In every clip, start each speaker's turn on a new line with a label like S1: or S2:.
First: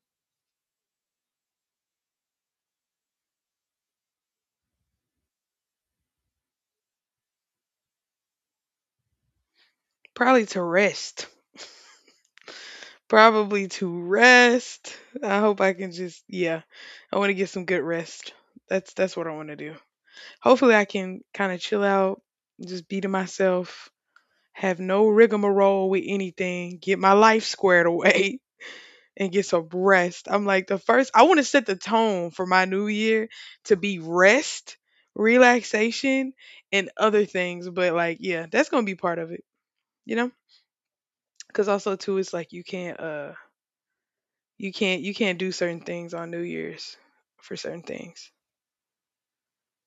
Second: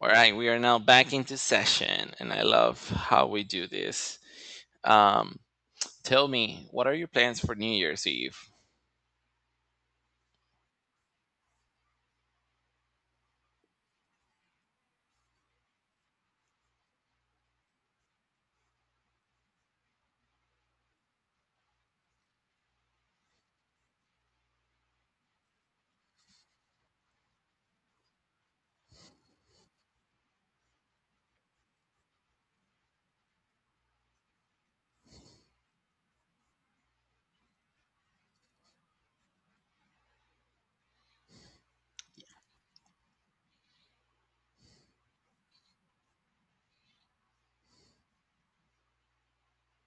S1: All right, we are now back into session, and I love how we do this. Um, tell me, what are your plans for New Year's Eve?
S2: Probably to rest. Probably to rest. I hope I can just yeah. I want to get some good rest. That's what I want to do. Hopefully I can kind of chill out, just be to myself, have no rigmarole with anything, get my life squared away and get some rest. I'm like the first I want to set the tone for my new year to be rest, relaxation, and other things, but like yeah, that's going to be part of it, you know? Cuz also too it's like You can't do certain things on New Year's for certain things.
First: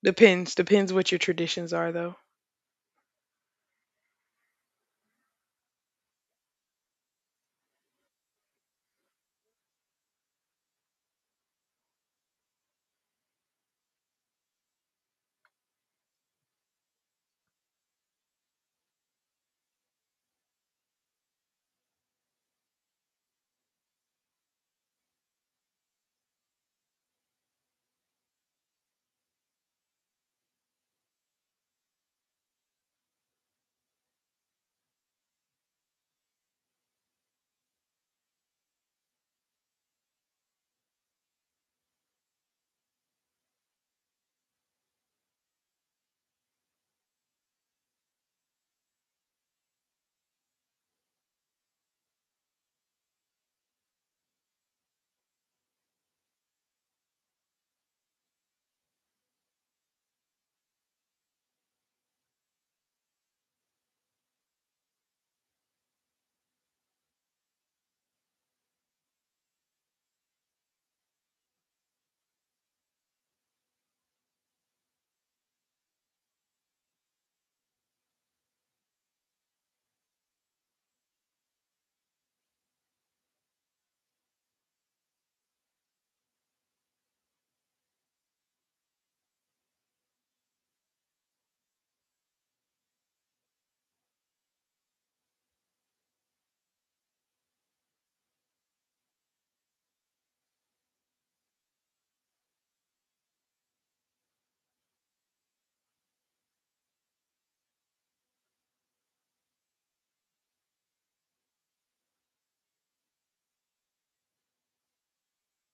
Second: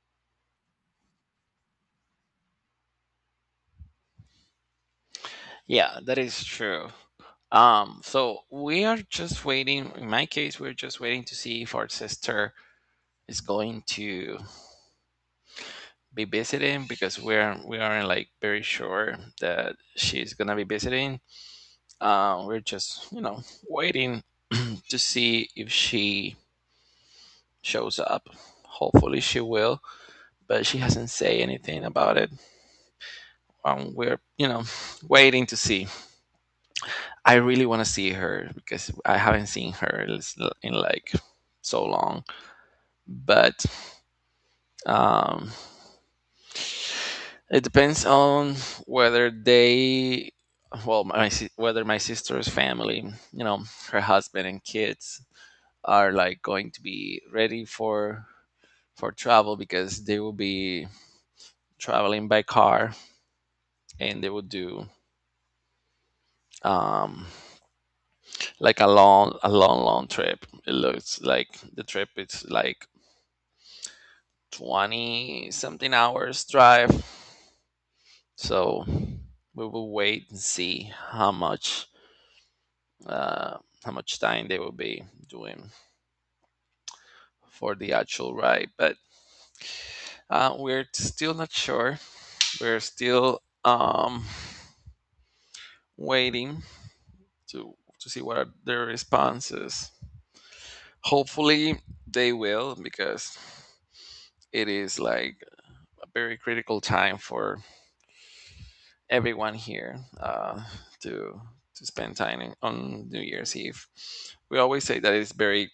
S2: Depends what your traditions are though.
S1: Yeah, that is true. So we are just waiting. In my case, we're just waiting to see if our sister is going to be visiting because we aren't like very sure that she's gonna be visiting. We're just waiting to see if she shows up. Hopefully, she will, but she hasn't say anything about it. We're waiting to see. I really want to see her because I haven't seen her in like so long. But um, it depends on whether they, well, whether my sister's family, her husband and kids are like going to be ready for travel because they will be traveling by car and they will do um like a long long trip. It looks like the trip is like 20 something hours drive, so we will wait and see uh how much time they will be doing for the actual ride. But we're still not sure. We're still waiting to to see what are their responses. Hopefully they will, because it is like a very critical time for everyone here, to to spend time on New Year's Eve. We always say that it's very,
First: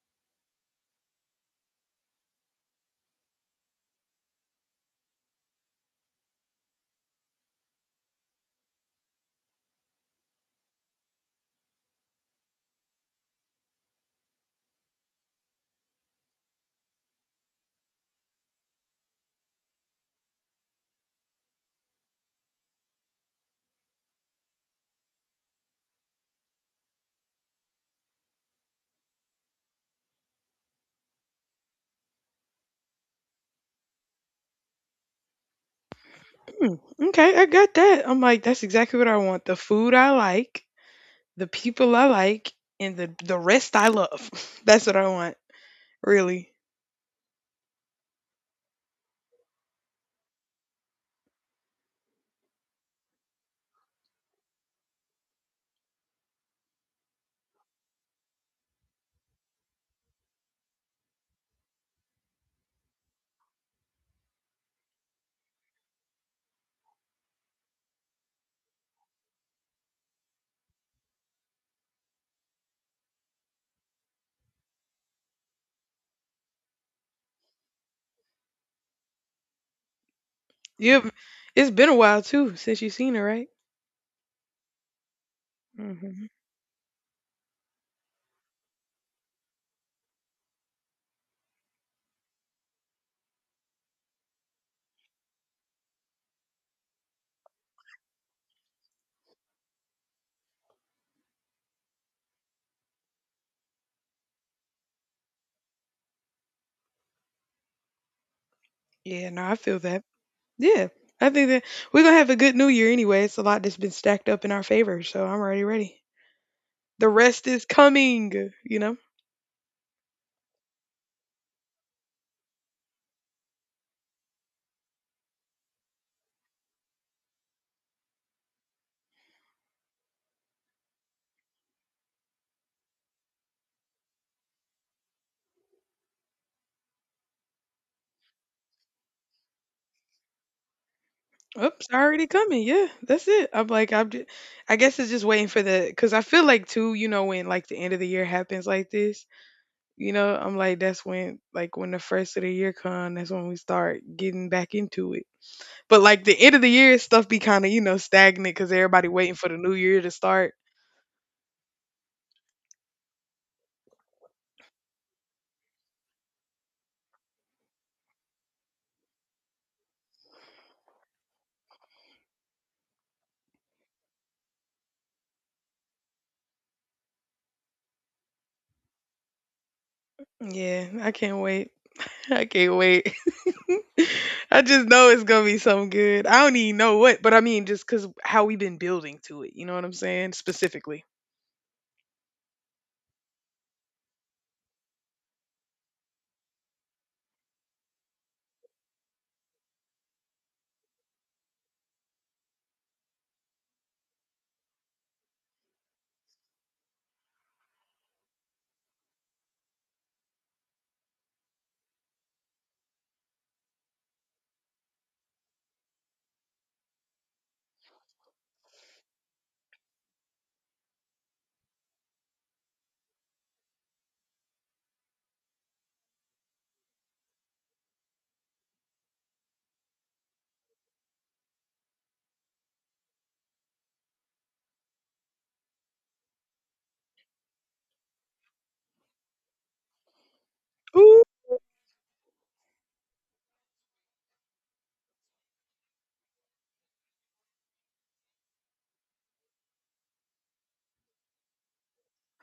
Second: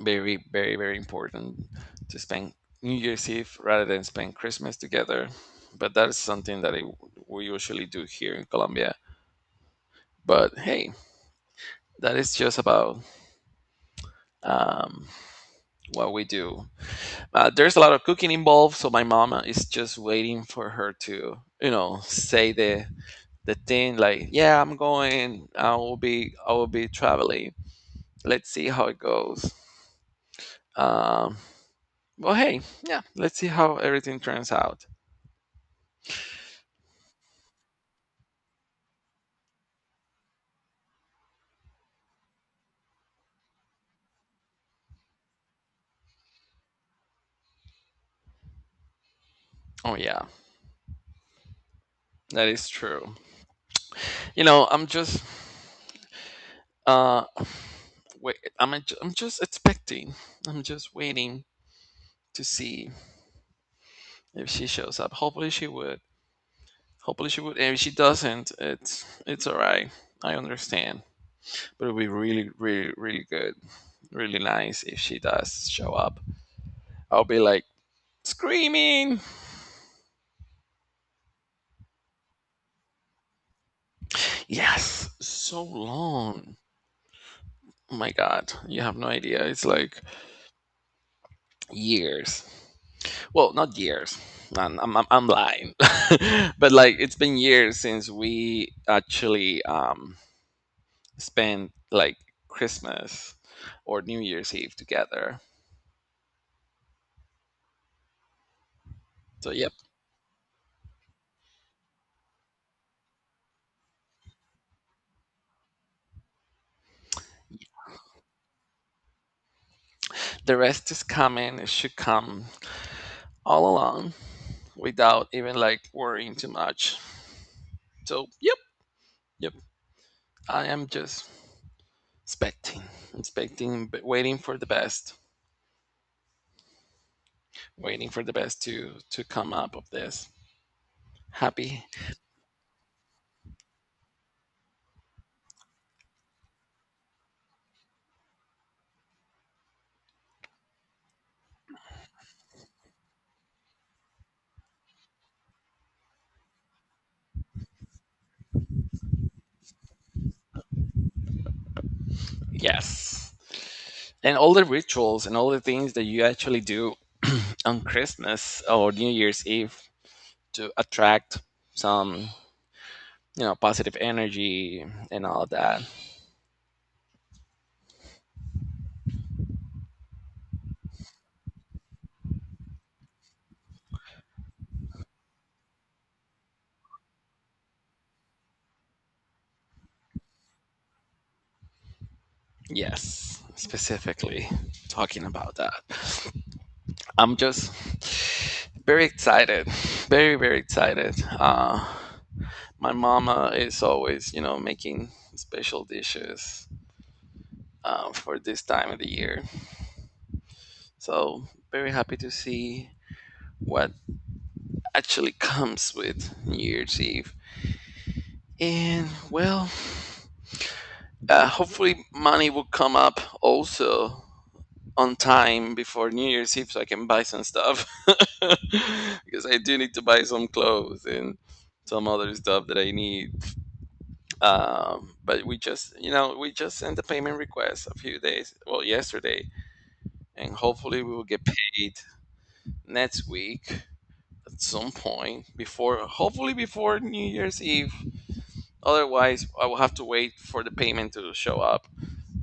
S1: very, very, very important to spend New Year's Eve rather than spend Christmas together. But that is something that we usually do here in Colombia. But hey, that is just about um, what we do. There's a lot of cooking involved, so my mama is just waiting for her to say the thing like, yeah, I'm going, I will be traveling, let's see how it goes. um well, hey, yeah, let's see how everything turns out.
S2: Mm, okay, I got that. I'm like that's exactly what I want. The food I like, the people I like, and the rest I love. That's what I want. Really.
S1: Oh yeah, that is true. you know i'm just uh I'm just expecting. I'm just waiting to see if she shows up. Hopefully she would. And if she doesn't, it's all right. I understand. But it would be really really really good, really nice if she does show up. I'll be like screaming.
S2: You have, it's been a while too since you've seen her, right?
S1: Yes, so
S2: Hmm.
S1: long. Oh my god, you have no idea. It's like years. Well, not years. I'm lying, but like it's been years since we actually spent like Christmas or New Year's Eve together.
S2: Yeah, no,
S1: So
S2: I
S1: yep,
S2: feel that. Yeah, I think that we're gonna have a good New Year anyway. It's a lot that's been stacked up in our favor, so I'm already ready. The rest is coming, you know.
S1: the rest is coming. It should come all along without even like worrying too much. So yep, yep. I am just expecting, expecting, but waiting for the best, waiting for the best to come up of this. Happy,
S2: Oops, already coming. Yeah, that's it. I'm like, I'm just, I guess it's just waiting for the, because I feel like too, you know, when like the end of the year happens like this, you know, I'm like, that's when, like, when the first of the year come, that's when we start getting back into it. But like the end of the year stuff be kind of, you know, stagnant because everybody waiting for the new year to start.
S1: yes. And all the rituals and all the things that you actually do on Christmas or New Year's Eve to attract some positive energy and all that.
S2: Yeah, I can't wait. I can't wait. I just know it's gonna be something good. I don't even know what, but I mean, just because how we been building to it. You know what I'm saying? Specifically.
S1: Yes, specifically talking about that. I'm just very excited, very very excited. My mama is always making special dishes for this time of the year. So very happy to see what actually comes with New Year's Eve. And well, hopefully money will come up also on time before New Year's Eve so I can buy some stuff because I do need to buy some clothes and some other stuff that I need, but we just sent the payment request a few days, well, yesterday, and hopefully we
S2: Ooh.
S1: will get paid next week at some point, before hopefully before New Year's Eve. Otherwise I will have to wait for the payment to show up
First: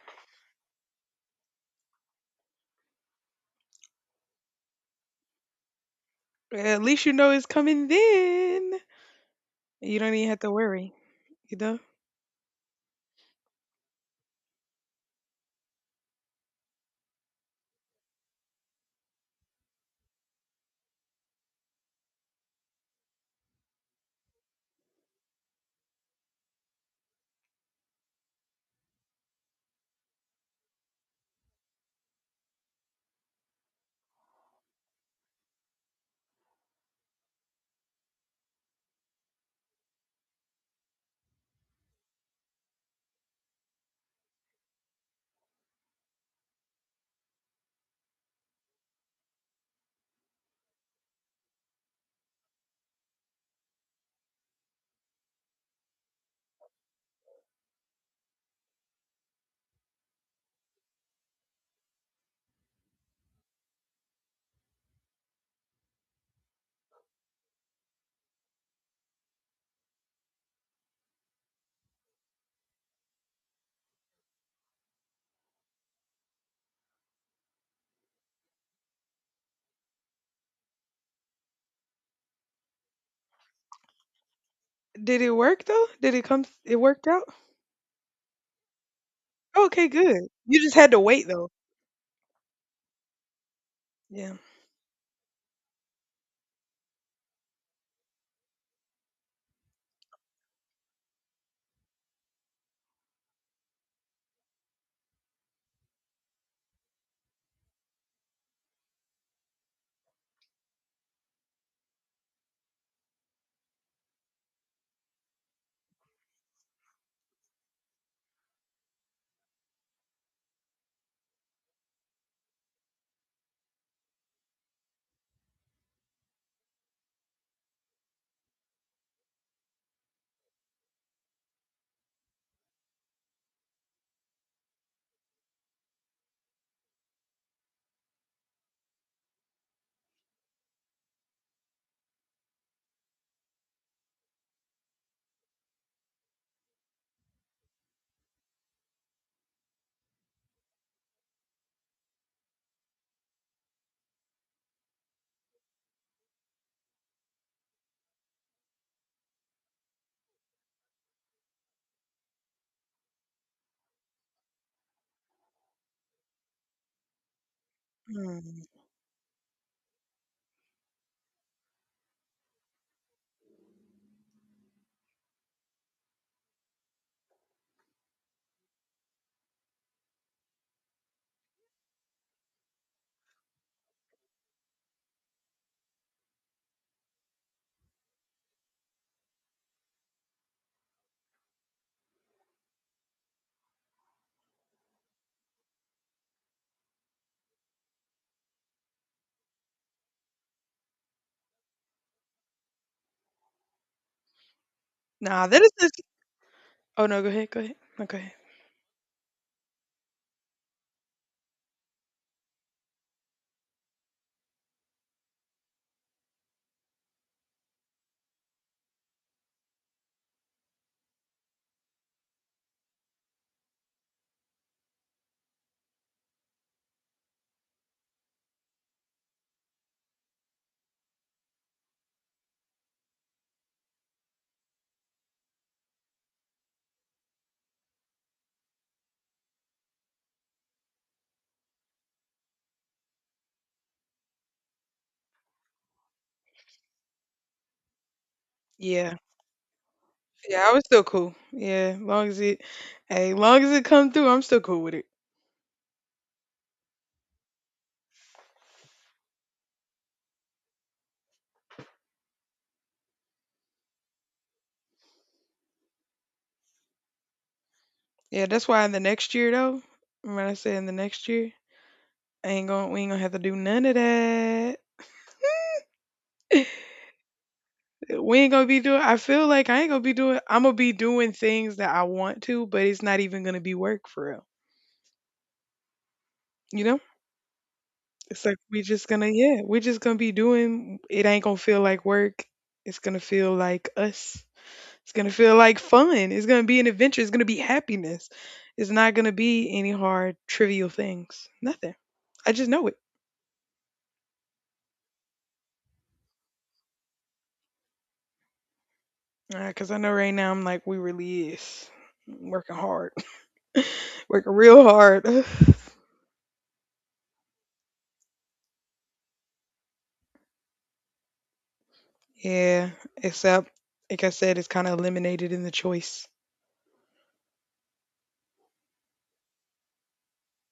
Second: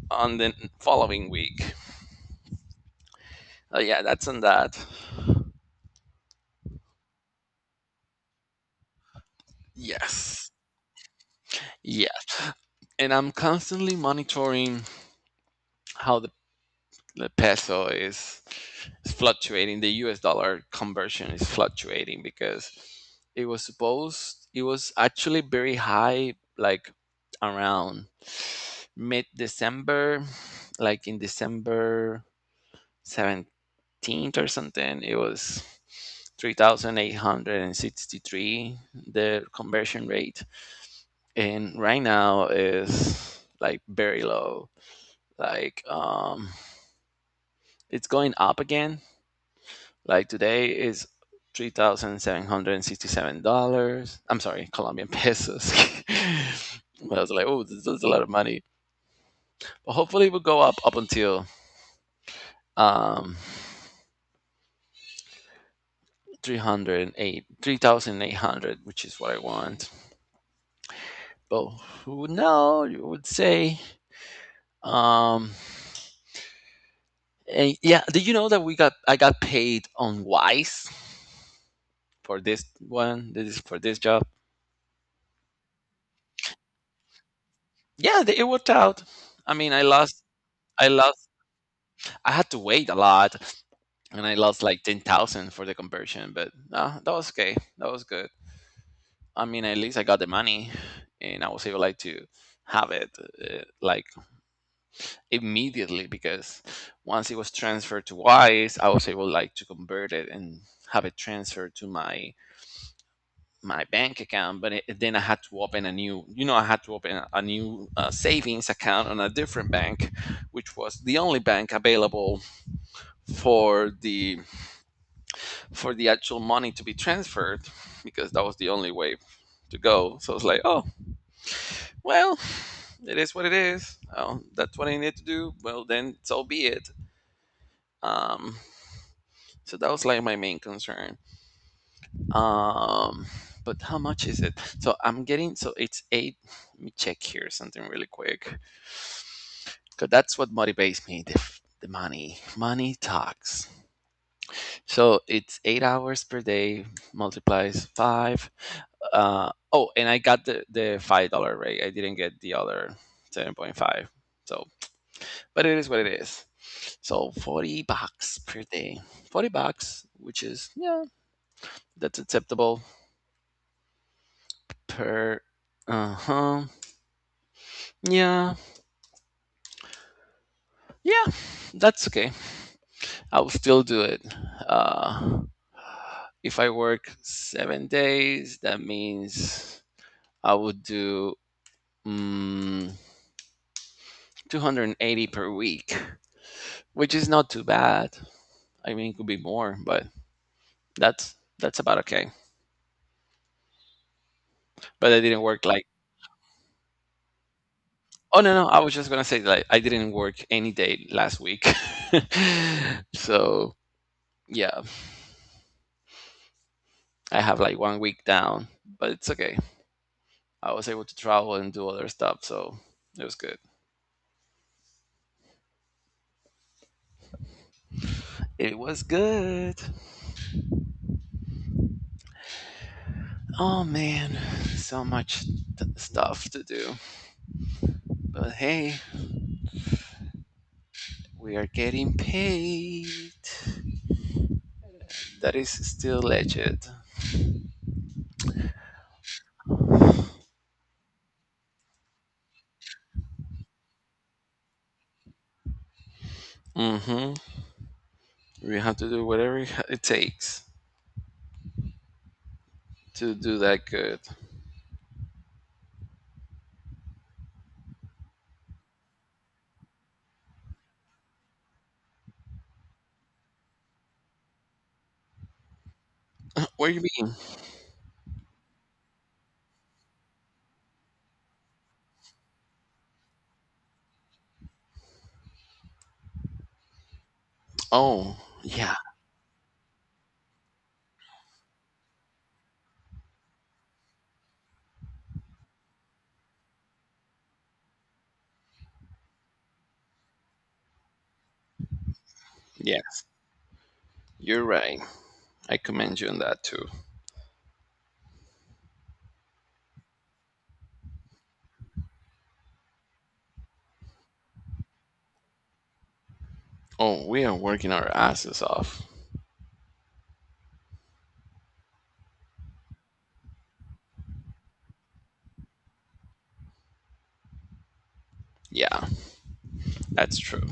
S1: on the following week. Yeah, that's on that.
S2: At least you know it's coming then. You don't even have
S1: Yes,
S2: to worry, you know?
S1: yes. And I'm constantly monitoring how the peso is fluctuating. The U.S. dollar conversion is fluctuating because it was actually very high, like around mid December, like in December 17th or something. It was 3,863, the conversion rate, and right now is like very low, like it's going up again. Like today is $3,767. I'm sorry, Colombian pesos. But I was like, oh, this is a lot of money. But hopefully, it will go up until um 308, 3,800, which is what I want. But who would know, you would say. um and yeah, did you know that we got I got paid on Wise for this one? This is for this job.
S2: Did it work though? Did it come it worked out?
S1: Yeah, it worked out. I mean, i
S2: Okay,
S1: lost
S2: good. You just
S1: i
S2: had to wait
S1: lost
S2: though.
S1: I had to wait a lot. And I
S2: Yeah.
S1: lost like 10,000 for the conversion, but no, that was okay. That was good. I mean, at least I got the money, and I was able like to have it, like immediately, because once it was transferred to Wise, I was able like to convert it and have it transferred to my bank account. But then I had to open a new, you know, I had to open a new savings account on a different bank, which was the only bank available for the for the actual money to be transferred, because that was the only way to go. So I was like, oh, well, it is what it is. Oh, that's what I need to do. Well, then so be it. Um, so that was like my main concern. Um, but how much is it? So I'm getting, so it's eight. Let me check here something really quick, because that's what motivates me, the money. Money talks. So it's 8 hours per day multiplies five. Oh, and I got the $5 rate. I didn't get the other 7.5. So, but it is what it is. So 40 bucks per
S2: Mm.
S1: day, 40 bucks, which is, yeah, that's acceptable per. Uh huh. Yeah, yeah, that's okay. I will still do it. Uh, if I work 7 days, that means I would do. Mm, 280 per week, which is not too bad. I mean, it could be more, but that's about okay. But I didn't
S2: Nah, that
S1: work
S2: is
S1: like
S2: just oh no, go ahead, go ahead. No, go ahead.
S1: oh, no, no, I was just gonna say like I didn't work any day last week, so yeah, I have like one week down, but it's okay. I was able to travel and do other stuff, so it was good. It was good. Oh man, so much stuff to do. But hey, we are getting paid. That is still legit.
S2: Yeah. Yeah, I was still cool. Yeah, long as it hey, long as it come through, I'm still cool with it.
S1: Hmm. We have to do whatever it takes to do that good.
S2: Yeah, that's why in the next year though, remember I said in the next year, I ain't gonna we ain't gonna have to do none of that.
S1: What do you mean?
S2: We ain't gonna be doing I feel like I ain't gonna be doing I'm gonna be doing things that I want to, but it's not even gonna be work for real. You know?
S1: Oh,
S2: It's like we
S1: yeah,
S2: just gonna yeah, we're just gonna be doing it ain't gonna feel like work. It's gonna feel like us. It's gonna feel like fun. It's gonna be an adventure. It's gonna be happiness. It's not gonna be any hard trivial things. Nothing. I just know it.
S1: yeah. You're right. I commend you on that too.
S2: Because I know right now I'm like, we really is working hard, working real hard.
S1: Oh, we are working our asses off.
S2: Yeah, except like I said, it's kind of eliminated in the choice.
S1: Yeah, that's true.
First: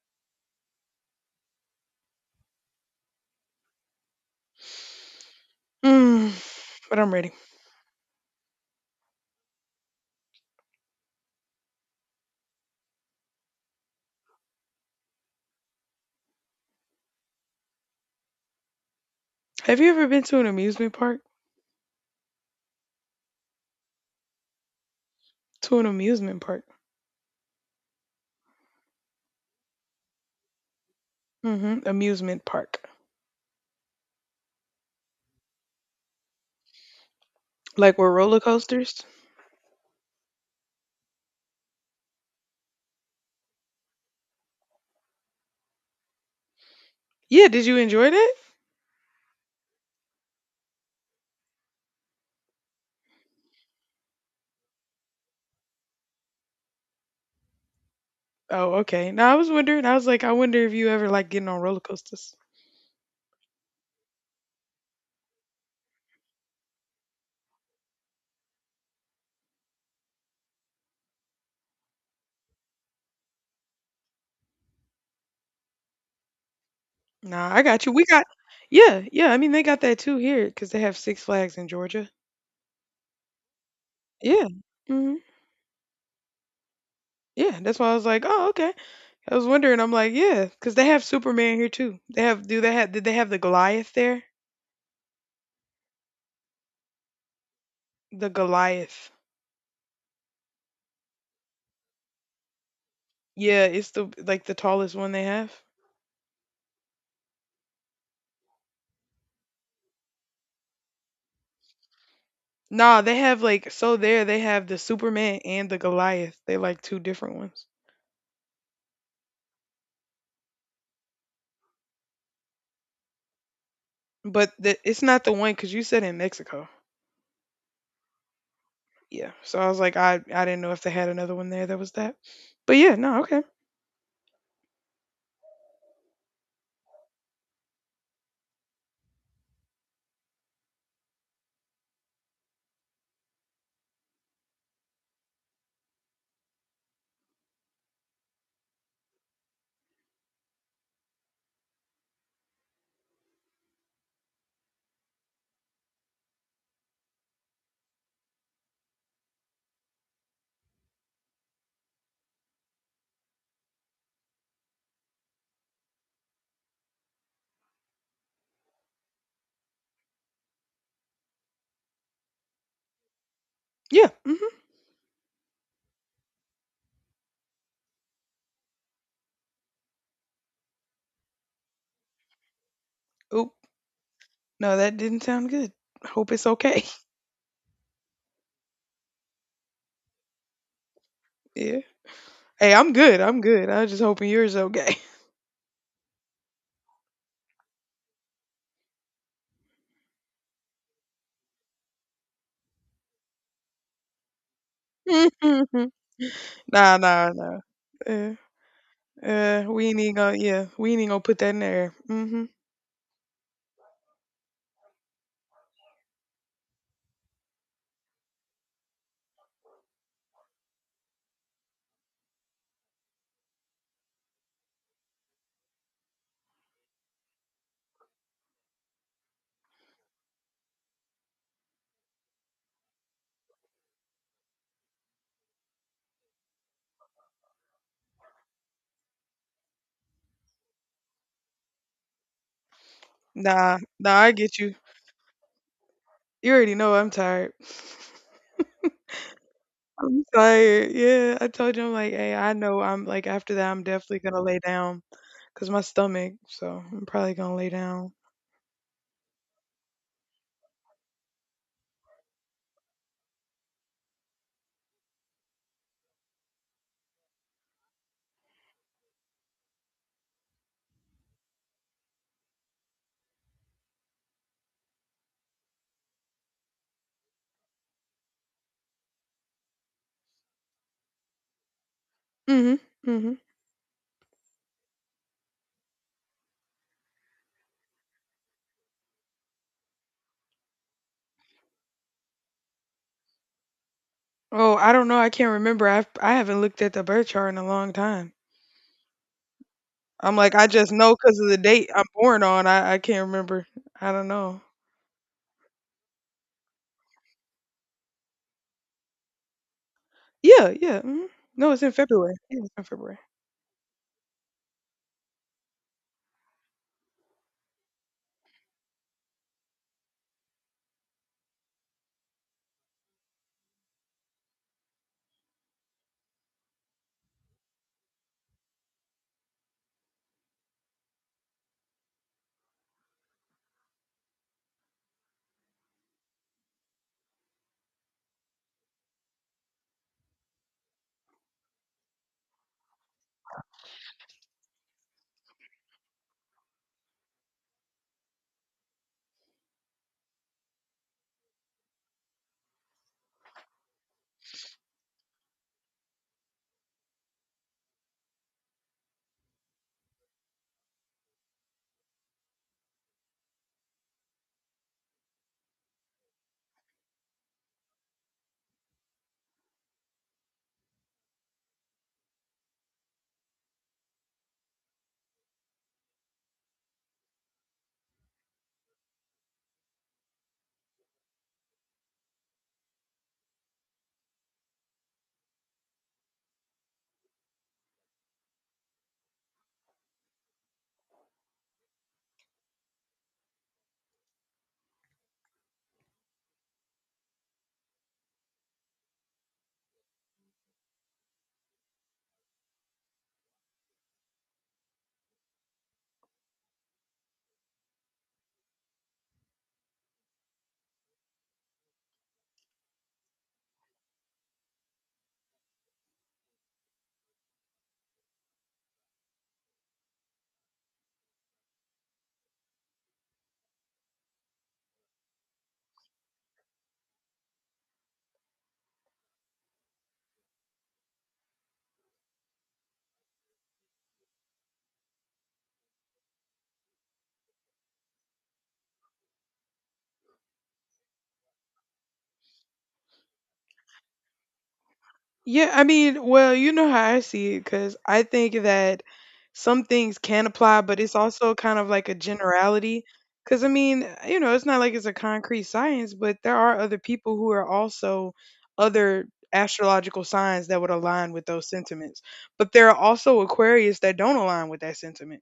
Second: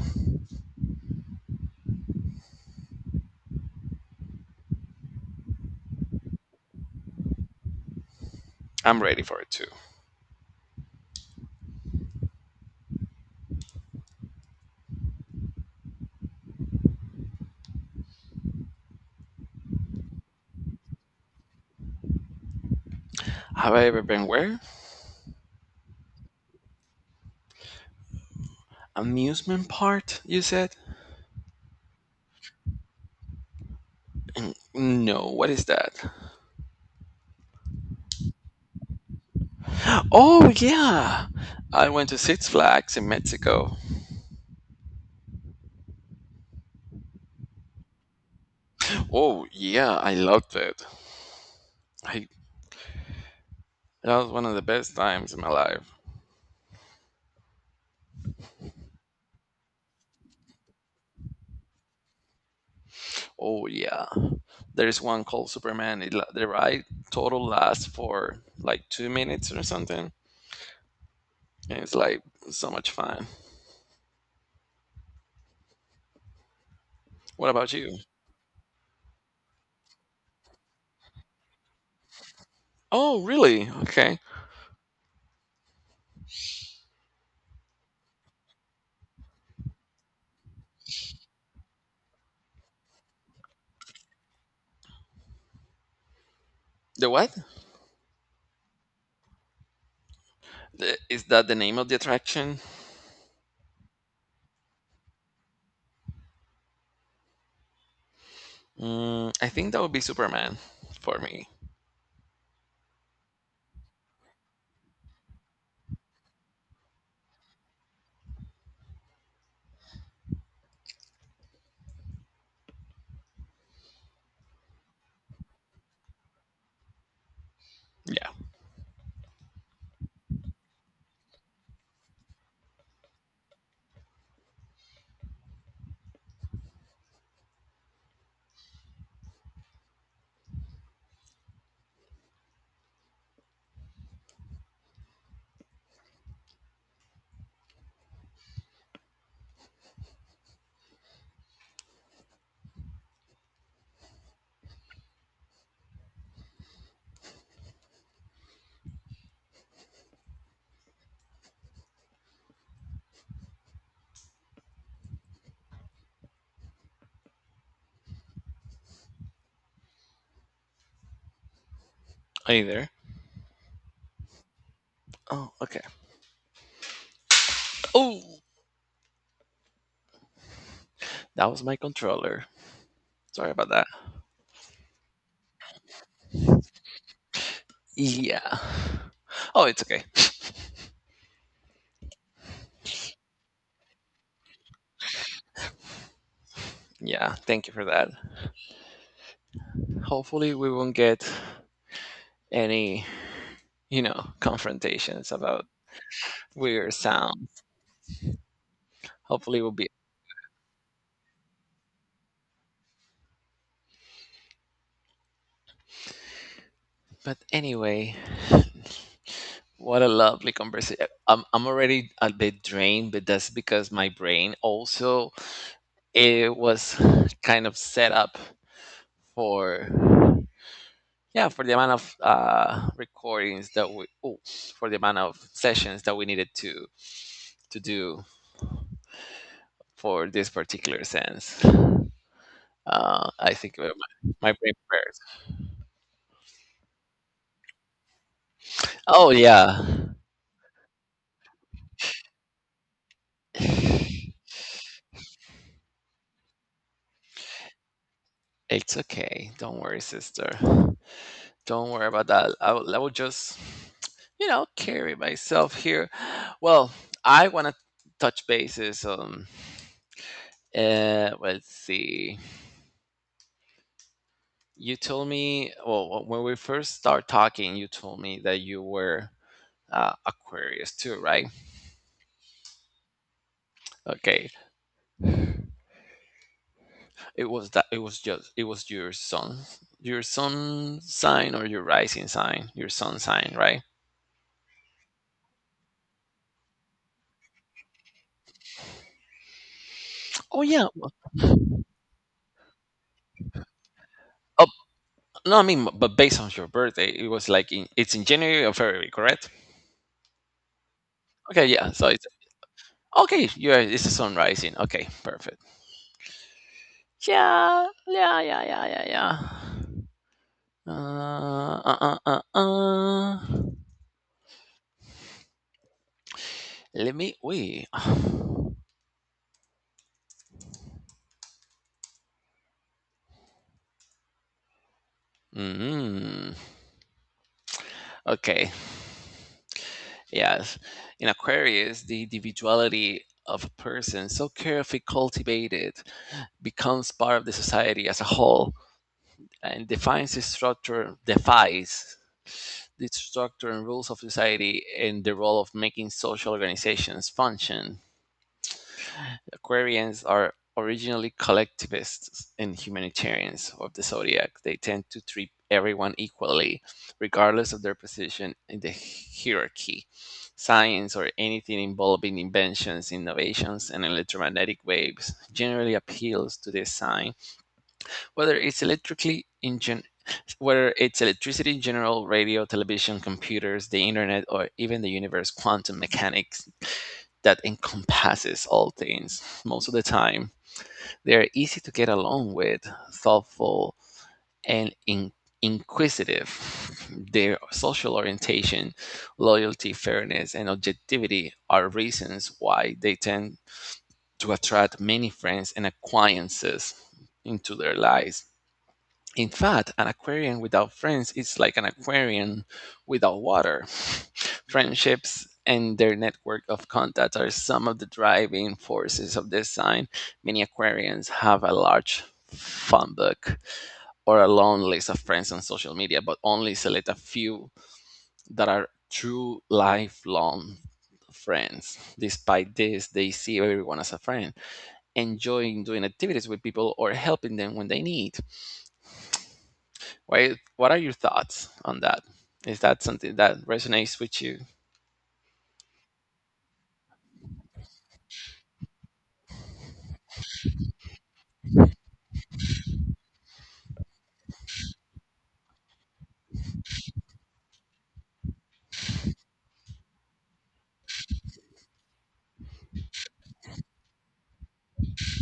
S2: Mm, but I'm ready.
S1: I'm ready for it too.
S2: Have you ever been to an amusement park?
S1: Have I ever been where?
S2: To an amusement park.
S1: Amusement part, you said?
S2: Hmm. Amusement park.
S1: No, what is that?
S2: Like with roller coasters?
S1: Oh, yeah. I went to Six Flags in Mexico.
S2: Yeah, did you enjoy that?
S1: Oh, yeah, I loved it. I, that was one of the best times in my life.
S2: Oh, okay. Now I was wondering. I was like, I wonder if you ever like getting on roller coasters.
S1: Oh yeah, there's one called Superman. The ride total lasts for like 2 minutes or something, and it's like so much fun. What
S2: Nah, I
S1: about
S2: got you.
S1: you?
S2: We got, yeah, yeah. I mean, they got that too here because they have Six Flags in Georgia.
S1: Oh really? Okay.
S2: Yeah. Hmm. Yeah, that's why I was like, "Oh, okay." I was wondering. I'm like, "Yeah," because they have Superman here too. They have. Do they have? Did they have the Goliath there?
S1: The what?
S2: The Goliath.
S1: Is that the name of the attraction?
S2: Yeah, it's the like the tallest one they have.
S1: I think that would be Superman for me.
S2: Nah, they have like so there they have the Superman and the Goliath. They like two different ones, but the, it's not the one because you said in Mexico.
S1: Yeah.
S2: Yeah, so I was like, I didn't know if they had another one there that was that. But yeah, no, okay,
S1: Are you there?
S2: yeah. Hmm.
S1: Oh okay. Oh, that was my controller. Sorry
S2: Oop,
S1: about that.
S2: no, that didn't sound good. Hope it's okay.
S1: Yeah. Oh, it's okay.
S2: Yeah. Hey, I'm good. I'm good. I was just hoping yours okay.
S1: Yeah. Thank you for that. Hopefully, we won't get any confrontations about weird
S2: Nah, nah,
S1: sound.
S2: nah. Yeah,
S1: Hopefully, it
S2: yeah.
S1: will
S2: We
S1: be.
S2: ain't even gonna. Yeah, we ain't even gonna put that in there. Mm-hmm.
S1: But anyway, what a lovely conversation. I'm already a bit drained, but that's because my brain also it was kind of set up for, yeah, for the amount of recordings that we, oh, for the amount of sessions that we needed to do for this particular sense. I think
S2: Nah,
S1: my,
S2: nah. I
S1: my
S2: get
S1: brain
S2: you.
S1: prepares.
S2: You already know I'm tired.
S1: Oh yeah,
S2: I'm tired. Yeah, I told you I'm like, hey, I know I'm like after that I'm definitely gonna lay down because my stomach. So I'm probably gonna lay down.
S1: it's okay. Don't worry, sister. Don't worry about that. I will just carry myself here. Well, I want to touch bases on. Let's see. You told me. Well, when we first start talking, you told me that you were Aquarius too, right?
S2: Mm-hmm. Mm-hmm.
S1: Okay. It was that. It was just. It was your sun. Your sun sign or your rising sign. Your sun sign, right?
S2: Oh, I don't know. I can't remember. I haven't looked at the birth chart in a long time. I'm like,
S1: Oh
S2: I
S1: yeah.
S2: just
S1: Oh,
S2: know because of the date I'm born on, I can't remember. I don't know.
S1: no, I mean, but based on your birthday, it was like it's in January or February, correct?
S2: Yeah, yeah, mhm.
S1: Okay,
S2: No, it's
S1: yeah.
S2: in
S1: So it's
S2: February. Yeah, it's in February.
S1: okay. Yeah, it's the sun rising. Okay, perfect. Yeah, yeah, yeah, yeah, yeah, yeah. Uh, uh, uh, uh, uh. Let me. Wait. Mm. Okay. Yes. In Aquarius, the individuality of a person, so carefully cultivated, becomes part of the society as a whole and defines its structure, defies the structure and rules of society and the role of making social organizations function. Aquarians are originally collectivists and humanitarians of the zodiac. They tend to treat everyone equally, regardless of their position in the hierarchy. Science or anything involving inventions, innovations, and electromagnetic waves generally appeals to this sign, whether it's electrically in gen- whether it's electricity in general, radio, television, computers, the internet, or even the universe, quantum mechanics that encompasses all things. Most of the time, they are easy to get along with, thoughtful, and inquisitive. Their social orientation, loyalty, fairness, and objectivity are reasons why they tend to attract many friends and acquaintances into their lives. In fact, an aquarium without friends is like an aquarium without water. Friendships and their network of contacts are some of the driving forces of this sign. Many aquarians have a large fun book or a long list of friends on social media, but only select a few that are true lifelong friends. Despite this, they see everyone as a friend, enjoying doing activities with people or helping them when they need. Why, what are your thoughts on that? Is that something that resonates with you?
S2: Yeah, I mean, well, you know how I see it because I think that some things can apply, but it's also kind of like a generality. Because I mean, you know, it's not like it's a concrete science, but there are other people who are also other astrological signs that would align with those sentiments. But there are also Aquarius that don't align with that sentiment.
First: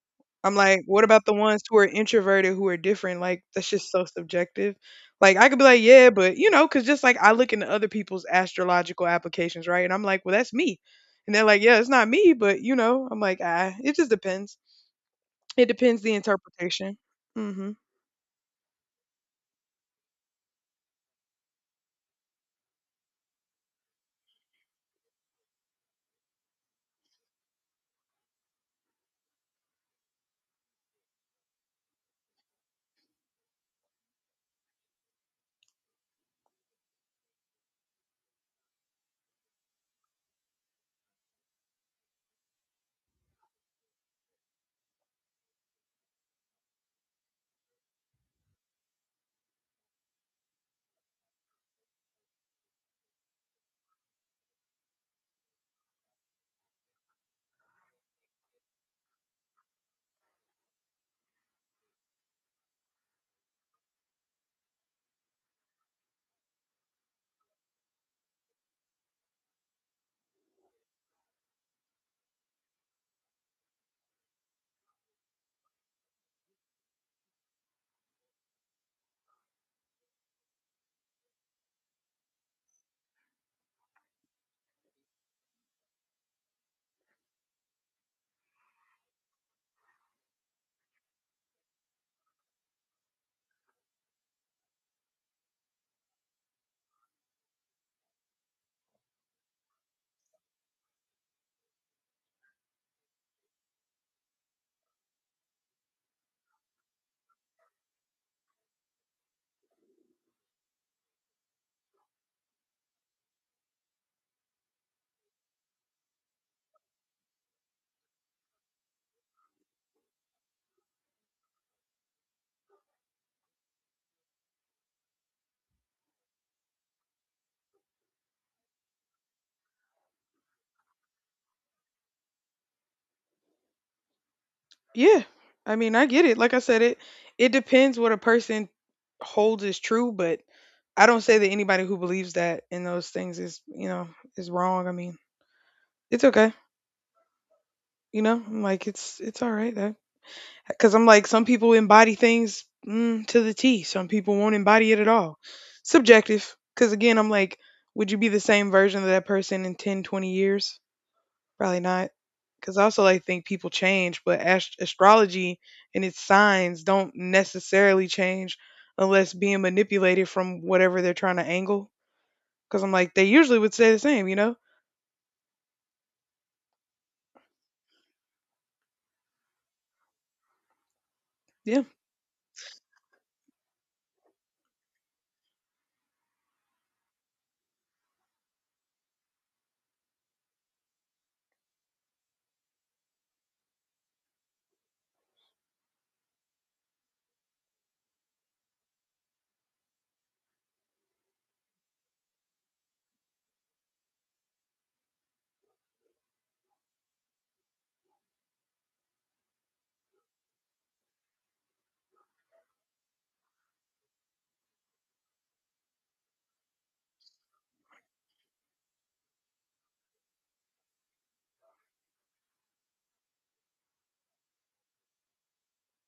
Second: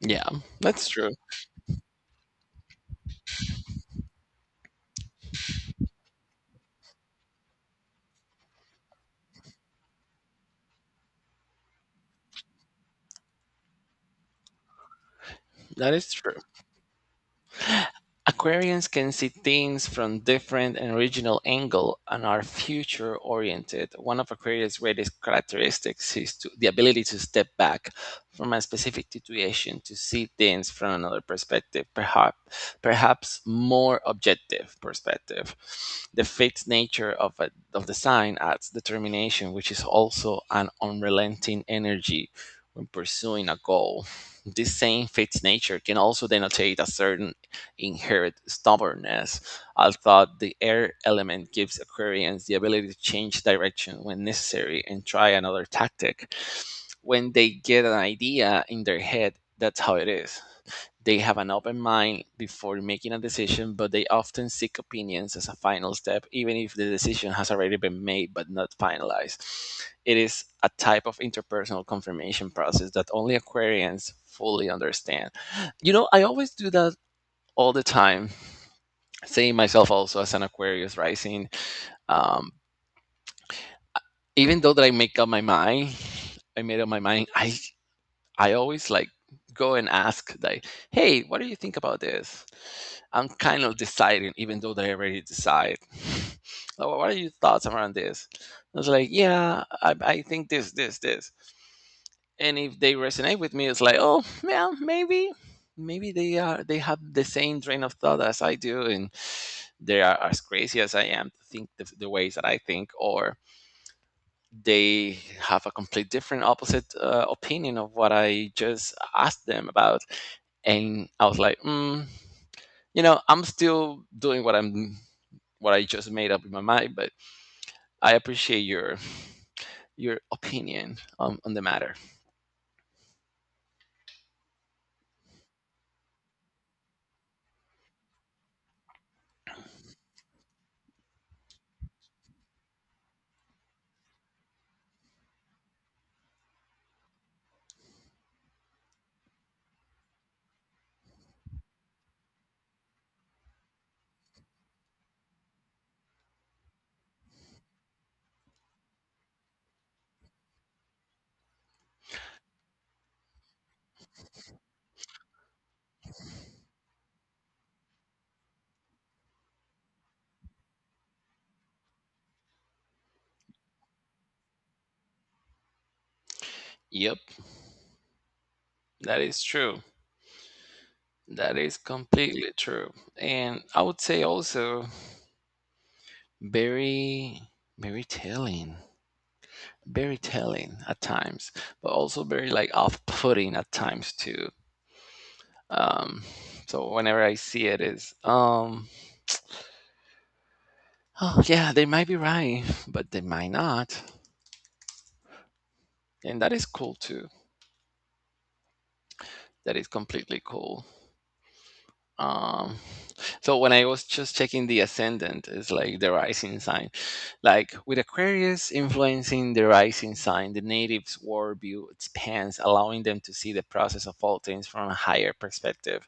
S1: Yeah,
S2: I'm like,
S1: that's
S2: what
S1: true.
S2: about the ones who are introverted who are different? Like, that's just so subjective. Like, I could be like, yeah, but you know, because just like I look into other people's astrological applications, right? And I'm like, well, that's me. And they're like, yeah, it's not me, but you know, I'm like, ah, it just depends. It
S1: That
S2: depends
S1: is
S2: the
S1: true.
S2: interpretation. Hmm.
S1: Aquarians can see things from different and original angle and are future oriented. One of Aquarius' greatest characteristics is the ability to step back from a specific situation to see things from another perspective, perhaps more objective perspective. The fixed nature of the sign adds determination, which is also an unrelenting energy when pursuing a goal. This same fixed nature can also denotate a certain inherent stubbornness, although the air element gives Aquarians the ability to change direction when necessary and try another tactic. When they get an idea in their head, that's how it is. They have an open mind before making a decision, but they often seek opinions as a final step, even if the decision has already been made but not finalized. It is a type of interpersonal confirmation process that only Aquarians fully understand. You know I always do that all the time, seeing myself also as an Aquarius rising. Um, even though that I make up my mind, I made up my mind. I always like go and ask like, hey, what do you think about this? I'm kind of deciding, even though that I already decide. Like, what are your thoughts around this? I was like, yeah, I think this. And if they resonate with me, it's like, oh, yeah, maybe, maybe they have the same train of thought as I do, and they are as crazy as I am to think the ways that I think, or they have a complete different opposite opinion of what I just asked them about. And I was like, mm, you know, I'm still doing what I just made up in my mind, but I appreciate your opinion on the matter.
S2: Yeah. I mean, I get it. Like I said, it depends what a person holds is true, but I don't say that anybody who believes that in those things is, you know, is wrong. I mean, it's okay. You know, I'm like it's all right. That because I'm like, some people embody things mm, to the T. Some people won't embody it at all. Subjective. Because again, I'm like, would you be the same version of that person in 10, 20 years? Probably not. Because I also like think people change, but astrology and its signs don't necessarily change unless being manipulated from whatever they're trying to angle. Because I'm like, they usually would stay the same, you know?
S1: Yep, that is true. That is
S2: Yeah.
S1: completely true. And I would say also very very telling, very telling at times, but also very like off-putting at times too. Um, so whenever I see it, is oh yeah, they might be right, but they might not, and that is cool too. That is completely cool. Um, so when I was just checking the ascendant, it's like the rising sign. Like with Aquarius influencing the rising sign, the native's worldview expands, allowing them to see the process of all things from a higher perspective,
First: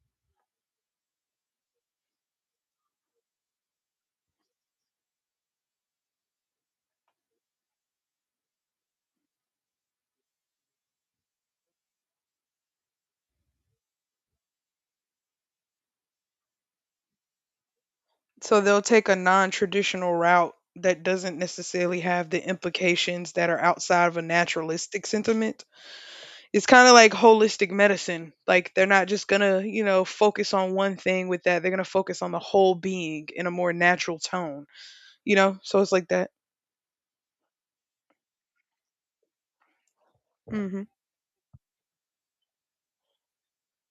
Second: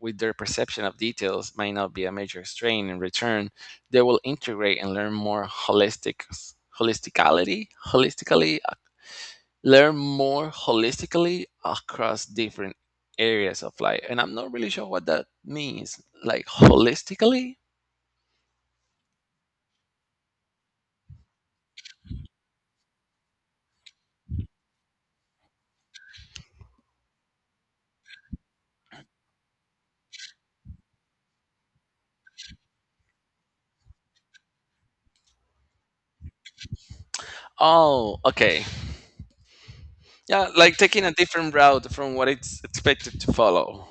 S1: with their perception of details might not be a major strain in return. They will integrate and learn more holistically learn more holistically across different areas of life, and I'm not really sure what that means, like holistically.
S2: So they'll take a non-traditional route that doesn't necessarily have the implications that are outside of a naturalistic sentiment. It's kind of like holistic medicine. Like they're not just going to, you know, focus on one thing with that. They're going to focus on the whole being in a more natural tone, you know? So it's like that.
S1: Oh, okay, yeah, like
S2: Hmm.
S1: taking a different route from what it's expected to follow.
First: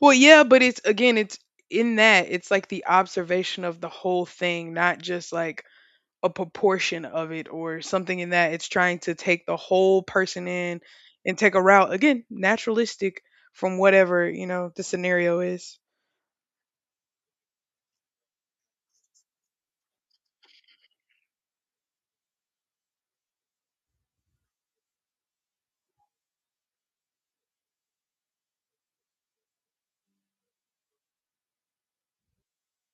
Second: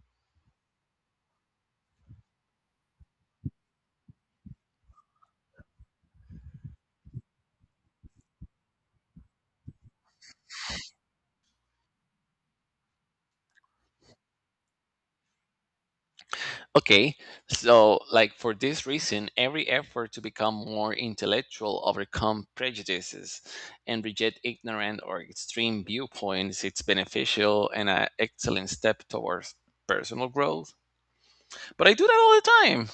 S2: Well, yeah, but it's again, it's in that, it's like the observation of the whole thing, not just like a proportion of it or something in that it's trying to take the whole person in and take a route again naturalistic from whatever you know the scenario is.
S1: Okay, so like for this reason, every effort to become more intellectual, overcome prejudices, and reject ignorant or extreme viewpoints, it's beneficial and an excellent step towards personal growth. But I do that all the time,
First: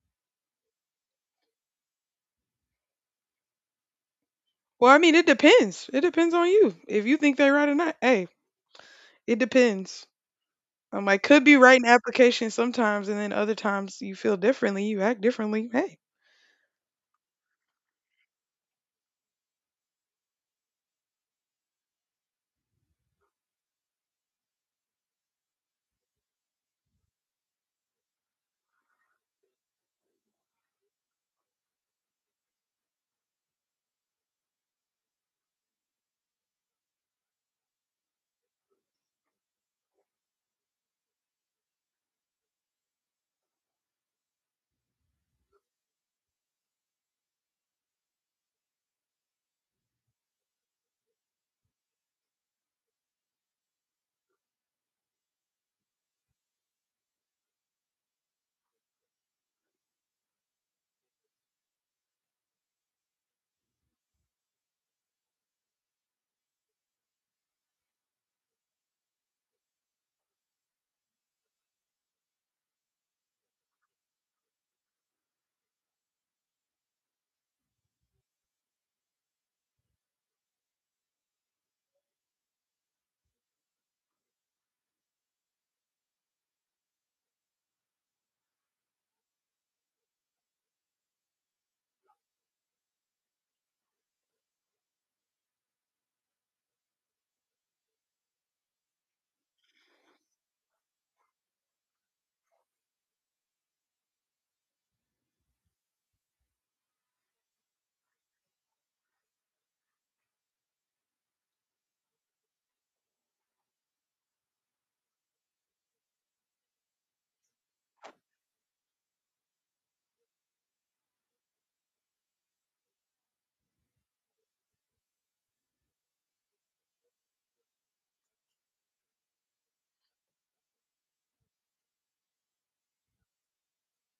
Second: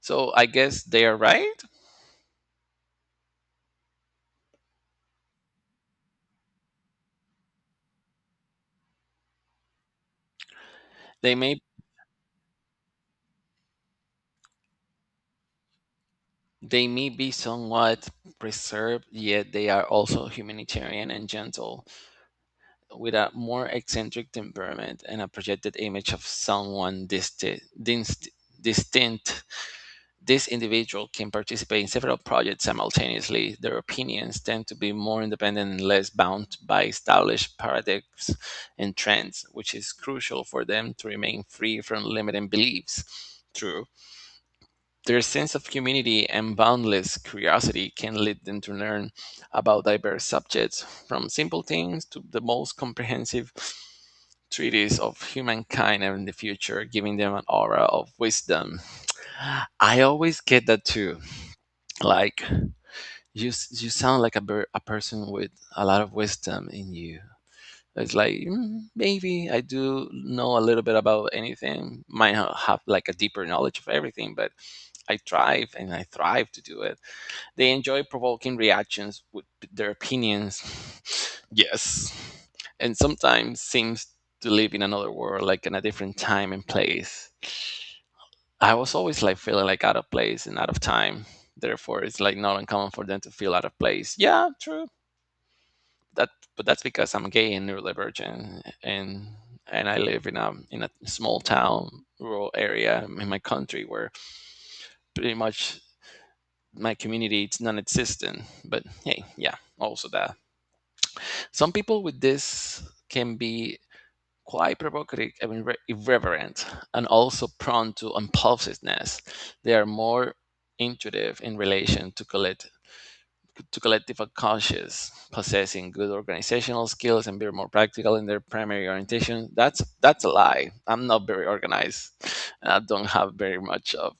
S1: so I guess they are right.
S2: Well, I mean it depends, it depends on you if you think they're right or not, hey, it depends. Um, I
S1: They
S2: could be
S1: may
S2: writing applications sometimes and then other times you feel differently you act differently, hey.
S1: they may be somewhat preserved, yet they are also humanitarian and gentle, with a more eccentric temperament and a projected image of someone distinct. This individual can participate in several projects simultaneously. Their opinions tend to be more independent and less bound by established paradigms and trends, which is crucial for them to remain free from limiting beliefs. True. Their sense of community and boundless curiosity can lead them to learn about diverse subjects, from simple things to the most comprehensive treatise of humankind and in the future, giving them an aura of wisdom. I always get that too. Like you, you sound like a person with a lot of wisdom in you. It's like "Mm, maybe I do know a little bit about anything. Might have like a deeper knowledge of everything, but I thrive and I thrive to do it." They enjoy provoking reactions with their opinions. Yes. And sometimes seems to live in another world, like in a different time and place. I was always like feeling like out of place and out of time. Therefore, it's like not uncommon for them to feel out of place. Yeah, true. That, but that's because I'm gay and neurodivergent, and I live in a small town, rural area in my country where pretty much my community it's non-existent. But hey, yeah, also that. Some people with this can be quite provocative and irreverent, and also prone to impulsiveness. They are more intuitive in relation to collect to collective unconscious, possessing good organizational skills and being more practical in their primary orientation. That's a lie. I'm not very organized, and I don't have very much of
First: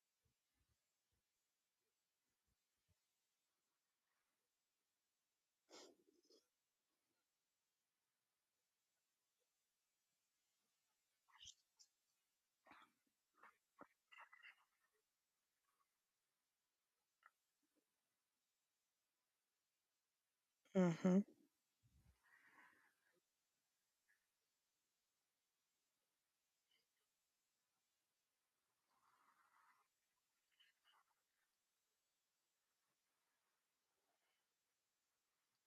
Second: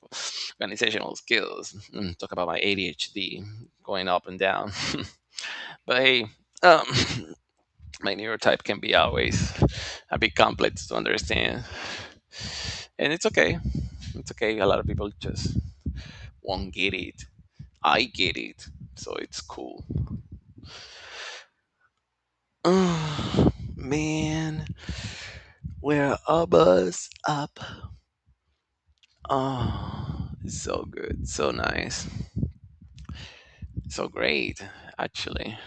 S1: organizational skills. Mm, talk about my ADHD going up and down. But hey, um, my neurotype can be always a bit complex to understand. And it's okay. It's okay. A lot of people just won't get it. I get it. So it's cool.
S2: Hmm.
S1: Oh, man, we're a bus up. Oh, so good. So nice. So great, actually.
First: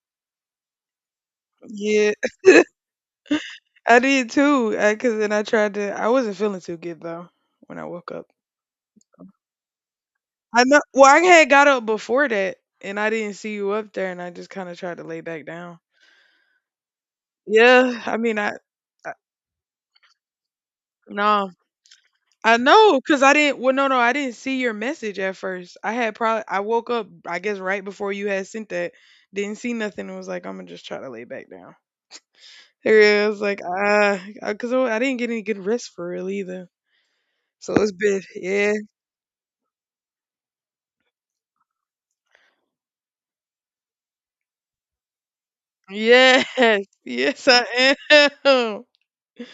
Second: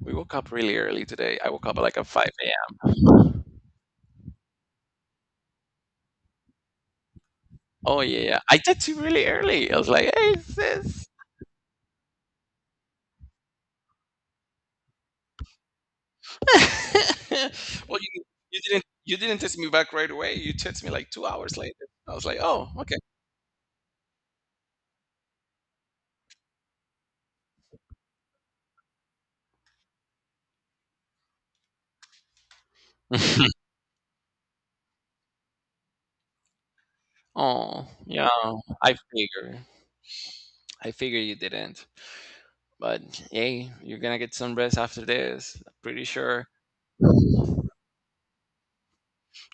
S1: We woke up really early today. I woke up at like at
S2: Yeah.
S1: 5 a.m.
S2: I did too because then I tried to I wasn't feeling too good though when I
S1: Oh,
S2: woke
S1: yeah,
S2: up.
S1: yeah. I did too, really early. I was like, hey,
S2: I know. Well,
S1: sis.
S2: I had got up before that, and I didn't see you up there, and I just kind of tried to lay back down.
S1: Well,
S2: Yeah, I
S1: you,
S2: mean,
S1: you didn't,
S2: I
S1: you didn't text me back right away. You text me like two
S2: no,
S1: hours later. I was like,
S2: I
S1: oh,
S2: know, cause I didn't. Well, no, no, I didn't see your message at first. I had probably I woke up, I guess, right before you had sent that. Didn't see nothing. And was like, I'm gonna just try to lay back down. Yeah, I was
S1: okay.
S2: like, ah, cause I didn't get any good rest for real either. So
S1: Oh,
S2: it's been,
S1: yeah.
S2: yeah,
S1: I figure. I figure you didn't. But hey, you're gonna get some rest after this. Pretty
S2: yes,
S1: sure.
S2: yes, I am.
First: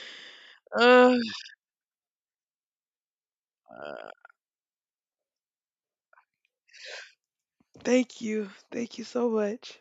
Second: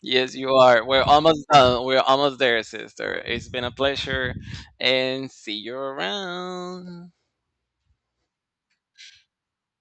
S1: Yes, you are. We're
S2: Uh,
S1: almost done. We're almost there, sister. It's been a
S2: uh,
S1: pleasure, and see you around.
S2: thank you so much.